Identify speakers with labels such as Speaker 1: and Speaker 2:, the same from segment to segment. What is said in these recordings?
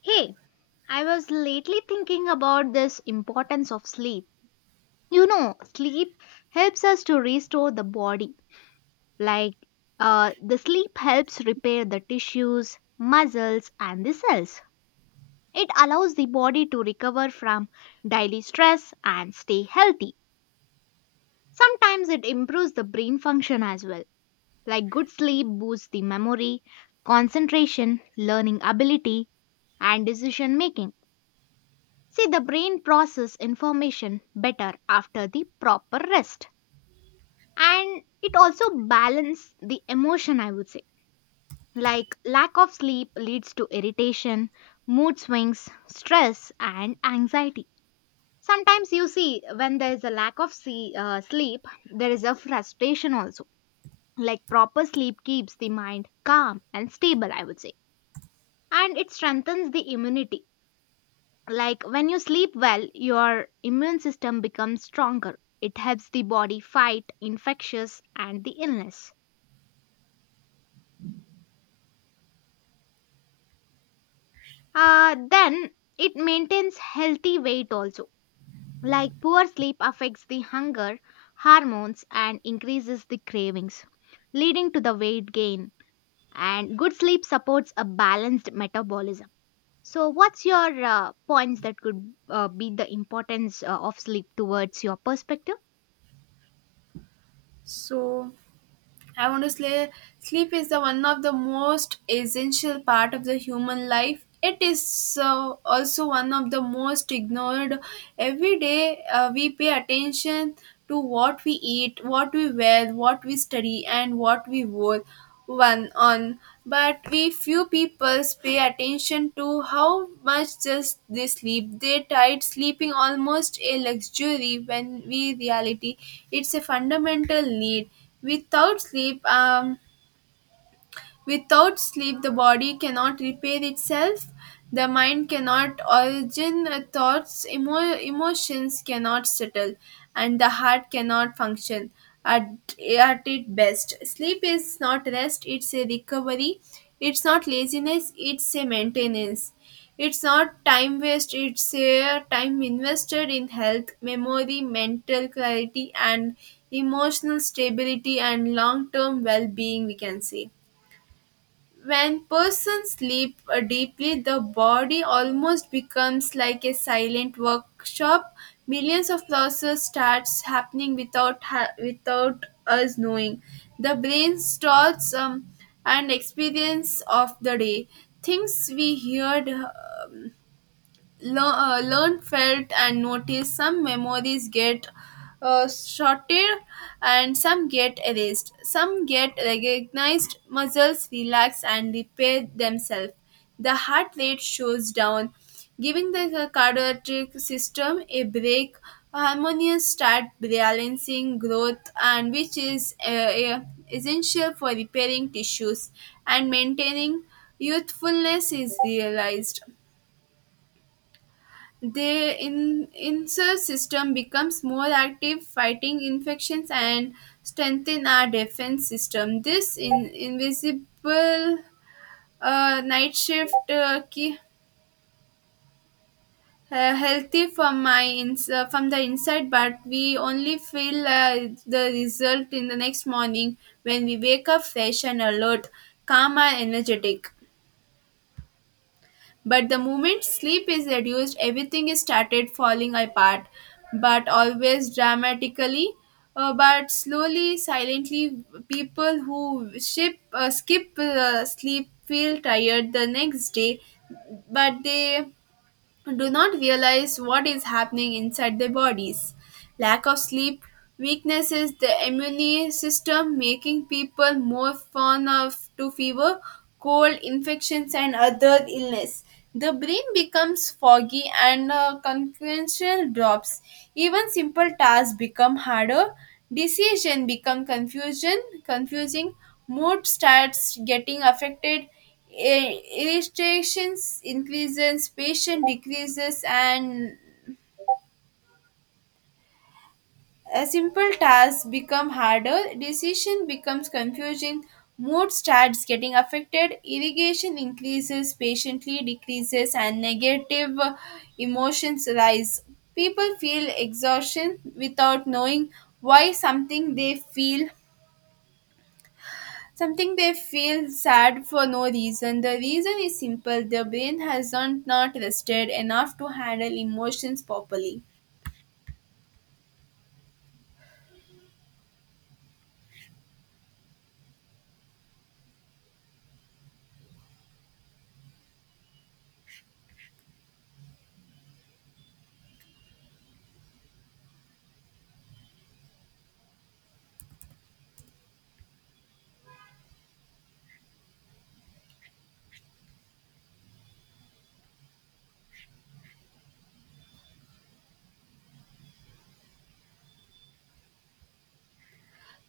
Speaker 1: Hey, I was lately thinking about this importance of sleep. You know, sleep helps us to restore the body. Like, the sleep helps repair the tissues, muscles, and the cells. It allows the body to recover from daily stress and stay healthy. Sometimes it improves the brain function as well. Like, good sleep boosts the memory, concentration, learning ability, and decision making. See, the brain process information better after the proper rest. And it also balance the emotion, I would say. Like lack of sleep leads to irritation, mood swings, stress, and anxiety. Sometimes you see when there is a lack of sleep, there is a frustration also. Like proper sleep keeps the mind calm and stable, I would say. And it strengthens the immunity. Like when you sleep well, your immune system becomes stronger. It helps the body fight infectious and the illness. Then it maintains healthy weight also. Like poor sleep affects the hunger hormones and increases the cravings, leading to the weight gain. And good sleep supports a balanced metabolism. So, what's your points that could be the importance of sleep towards your perspective?
Speaker 2: So I want to say sleep is the one of the most essential part of the human life. It is also one of the most ignored. Every day we pay attention to what we eat, what we wear, what we study, and what we wore one on, but we few people pay attention to how much just they sleep. They tried sleeping almost a luxury when we reality it's a fundamental need. Without sleep, um, Without sleep, the body cannot repair itself, the mind cannot origin thoughts, emotions cannot settle, and the heart cannot function at, at its best. Sleep is not rest, it's a recovery. It's not laziness, it's a maintenance. It's not time waste, it's a time invested in health, memory, mental clarity, and emotional stability and long term well being, we can say. When persons sleep deeply, the body almost becomes like a silent workshop. Millions of processes starts happening without us knowing. The brain stores an experience of the day. Things we heard learn felt and noticed some memories get sorted and some get erased some get recognized muscles relax and repair themselves the heart rate shows down giving the cardiac system a break harmonious start balancing growth and which is essential for repairing tissues and maintaining youthfulness is realized the insert system becomes more active, fighting infections and strengthen our defense system. This invisible night shift key, healthy from from the inside, but we only feel the result in the next morning when we wake up fresh and alert, calm and energetic. But the moment sleep is reduced, everything is started falling apart, but always dramatically. But slowly, silently, people who skip sleep feel tired the next day, but they do not realize what is happening inside their bodies. Lack of sleep weaknesses the immune system, making people more prone of to fever, cold, infections, and other illness. The brain becomes foggy and concentration drops. Even simple tasks become harder. Decision become confusion, confusing. Mood starts getting affected. Irritations increases, patience decreases, and a simple task become harder. Decision becomes confusing. Mood starts getting affected. Irrigation increases, patiently decreases, and negative emotions rise. People feel exhaustion without knowing why something they feel. Something they feel sad for no reason. The reason is simple their brain hasn't not not rested enough to handle emotions properly.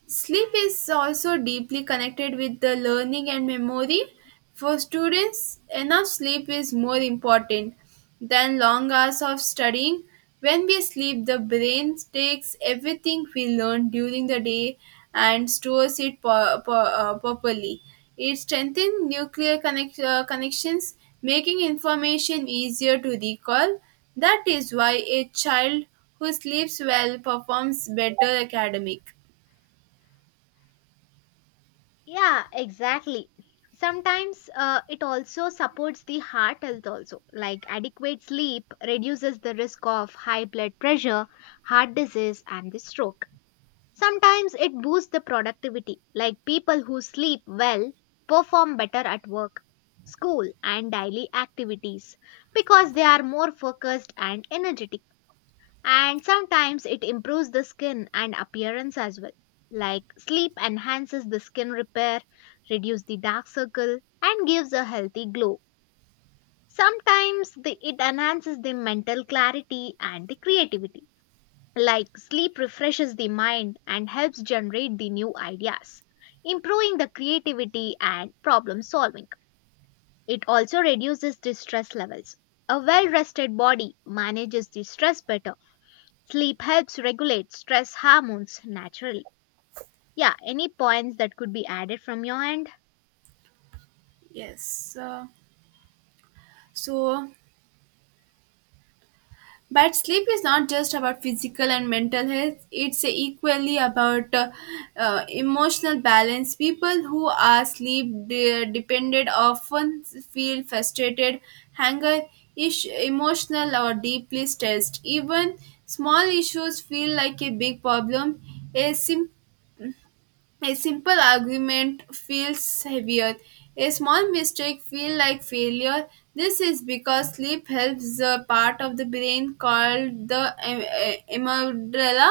Speaker 2: Sleep is also deeply connected with the learning and memory. For students, enough sleep is more important than long hours of studying. When we sleep, the brain takes everything we learn during the day and stores it properly. It strengthens nuclear connections, making information easier to recall. That is why a child who sleeps well performs better academic.
Speaker 1: Yeah, exactly. Sometimes it also supports the heart health also. Like adequate sleep reduces the risk of high blood pressure, heart disease and the stroke. Sometimes it boosts the productivity. Like people who sleep well perform better at work, school and daily activities because they are more focused and energetic. And sometimes it improves the skin and appearance as well. Like sleep enhances the skin repair, reduce the dark circle, and gives a healthy glow. Sometimes it enhances the mental clarity and the creativity. Like sleep refreshes the mind and helps generate the new ideas, improving the creativity and problem solving. It also reduces the stress levels. A well rested body manages the stress better. Sleep helps regulate stress hormones naturally. Yeah, any points that could be added from your end?
Speaker 2: Yes. So, but sleep is not just about physical and mental health. It's equally about emotional balance. People who are sleep dependent often feel frustrated, anger, emotional, or deeply stressed. Even small issues feel like a big problem. A simple A simple argument feels heavier. A small mistake feels like failure. This is because sleep helps the part of the brain called the amygdala,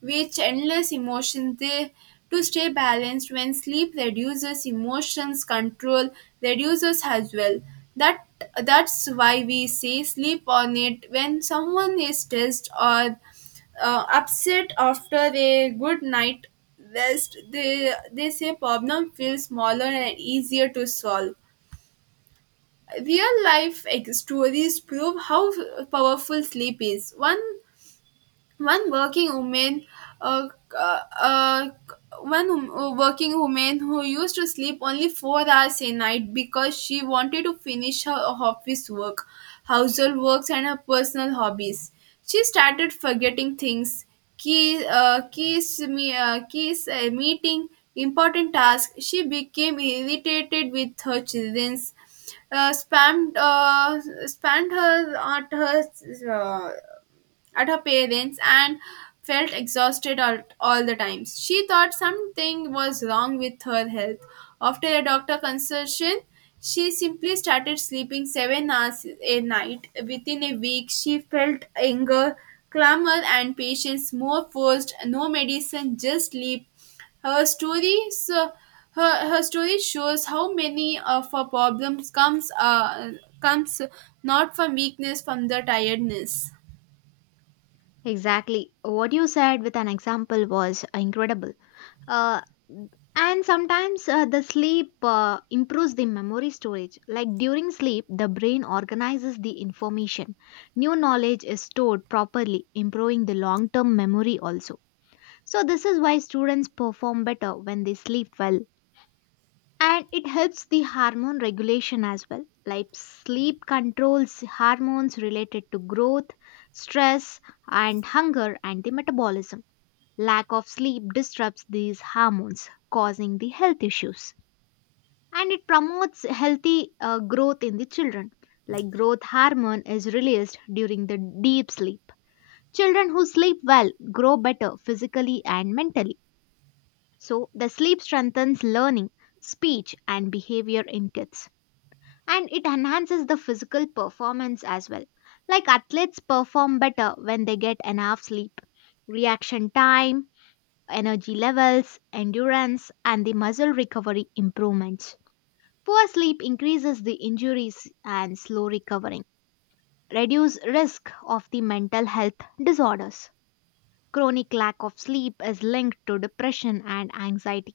Speaker 2: which handles emotions they to stay balanced when sleep reduces emotions control reduces as well that that's why we say sleep on it when someone is stressed or upset after a good night rest they say problem feels smaller and easier to solve real life stories prove how powerful sleep is. One one working woman uh, uh, uh, one wom- working woman who used to sleep only 4 hours a night because she wanted to finish her office work, household works and her personal hobbies. She started forgetting things, key keys me keys meeting important tasks. She became irritated with her children's, uh, spammed uh, spammed her uh, at her parents and felt exhausted all the times. She thought something was wrong with her health. After a doctor consultation, she simply started sleeping 7 hours a night. Within a week, she felt anger, clamor, and patience more forced, no medicine, just sleep. Her story, so her story shows how many of her problems comes not from weakness, from the tiredness.
Speaker 1: Exactly. What you said with an example was incredible. Uh, and sometimes the sleep improves the memory storage. Like during sleep, the brain organizes the information. New knowledge is stored properly, improving the long term memory also. So, this is why students perform better when they sleep well, and it helps the hormone regulation as well. Like sleep controls hormones related to growth, stress, and hunger and the metabolism. Lack of sleep disrupts these hormones, causing the health issues. And it promotes healthy growth in the children. Like growth hormone is released during the deep sleep. Children who sleep well grow better physically and mentally. So, the sleep strengthens learning, speech and behavior in kids. And it enhances the physical performance as well. Like athletes perform better when they get enough sleep, reaction time, energy levels, endurance, and the muscle recovery improvements. Poor sleep increases the injuries and slow recovering, reduce risk of the mental health disorders. Chronic lack of sleep is linked to depression and anxiety.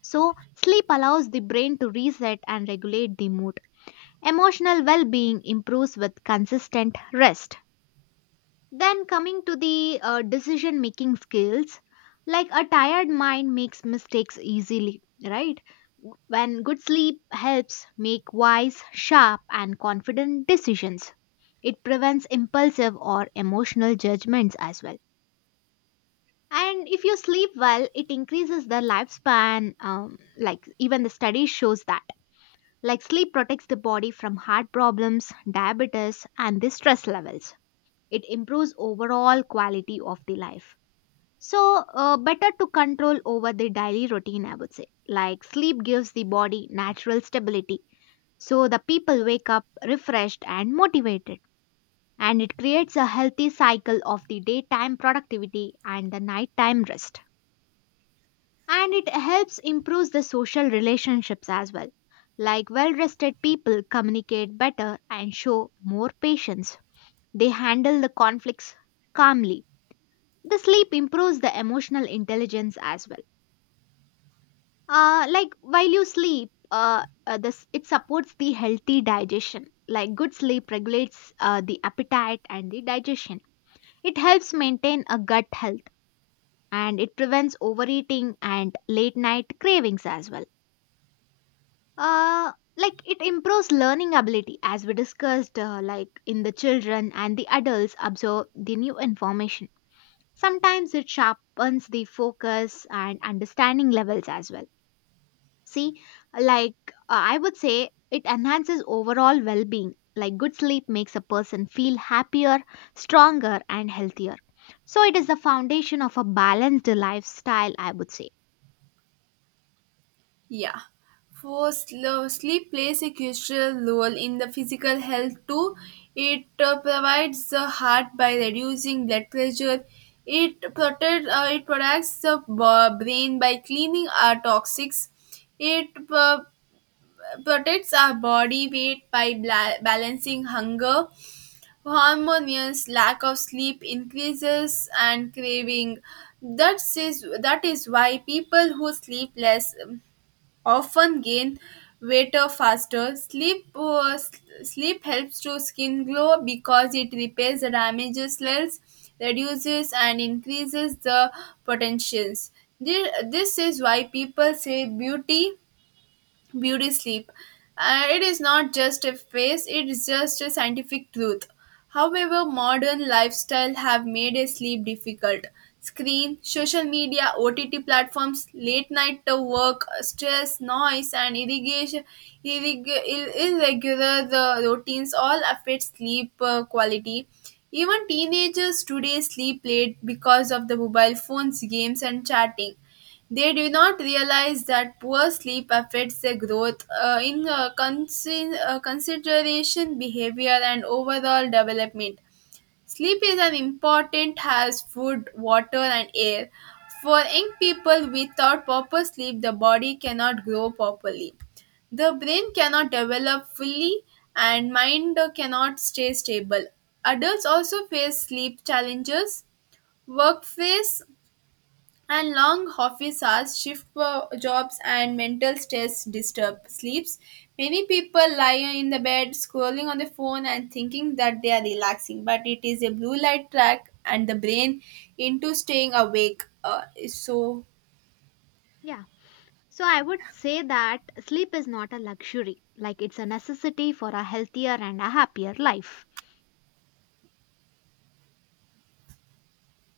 Speaker 1: So, sleep allows the brain to reset and regulate the mood. Emotional well being improves with consistent rest. Then, coming to the decision making skills, like a tired mind makes mistakes easily, right? When good sleep helps make wise, sharp, and confident decisions, it prevents impulsive or emotional judgments as well. And if you sleep well, it increases the lifespan, like even the study shows that, like sleep protects the body from heart problems, diabetes, and the stress levels. It improves overall quality of the life. So, better to control over the daily routine, I would say. Like sleep gives the body natural stability. So, the people wake up refreshed and motivated. And it creates a healthy cycle of the daytime productivity and the nighttime rest. And it helps improves the social relationships as well. Like well rested people communicate better and show more patience. They handle the conflicts calmly. The sleep improves the emotional intelligence as well. Like while you sleep this it supports the healthy digestion. Like good sleep regulates the appetite and the digestion. It helps maintain a gut health and it prevents overeating and late night cravings as well. Like it improves learning ability as we discussed, like in the children and the adults absorb the new information. Sometimes it sharpens the focus and understanding levels as well. See, like, I would say it enhances overall well-being. Like good sleep makes a person feel happier, stronger and healthier. So it is the foundation of a balanced lifestyle, I would say.
Speaker 2: Yeah. For sleep plays a crucial role in the physical health too. It provides the heart by reducing blood pressure. It protects the brain by cleaning our toxics. It protects our body weight by balancing hunger. Hormones lack of sleep increases and craving. That is why people who sleep less often gain weight faster. Sleep helps to skin glow because it repairs the damaged cells, reduces and increases the potentials. This is why people say beauty sleep. It is not just a phase, it is just a scientific truth. However, modern lifestyle have made a sleep difficult. Screen, social media, OTT platforms, late night work, stress, noise, and irrigation, irregular routines all affect sleep quality. Even teenagers today sleep late because of the mobile phones, games, and chatting. They do not realize that poor sleep affects their growth consideration, behavior, and overall development. Sleep is as important as food, water, and air. For young people, without proper sleep, the body cannot grow properly. The brain cannot develop fully and mind cannot stay stable. Adults also face sleep challenges, workplace and long office hours, jobs, and mental stress disturb sleeps. Many people lie in the bed, scrolling on the phone, and thinking that they are relaxing, but it is a blue light track and the brain into staying awake. So,
Speaker 1: Yeah. So I would say that sleep is not a luxury, like it's a necessity for a healthier and a happier life.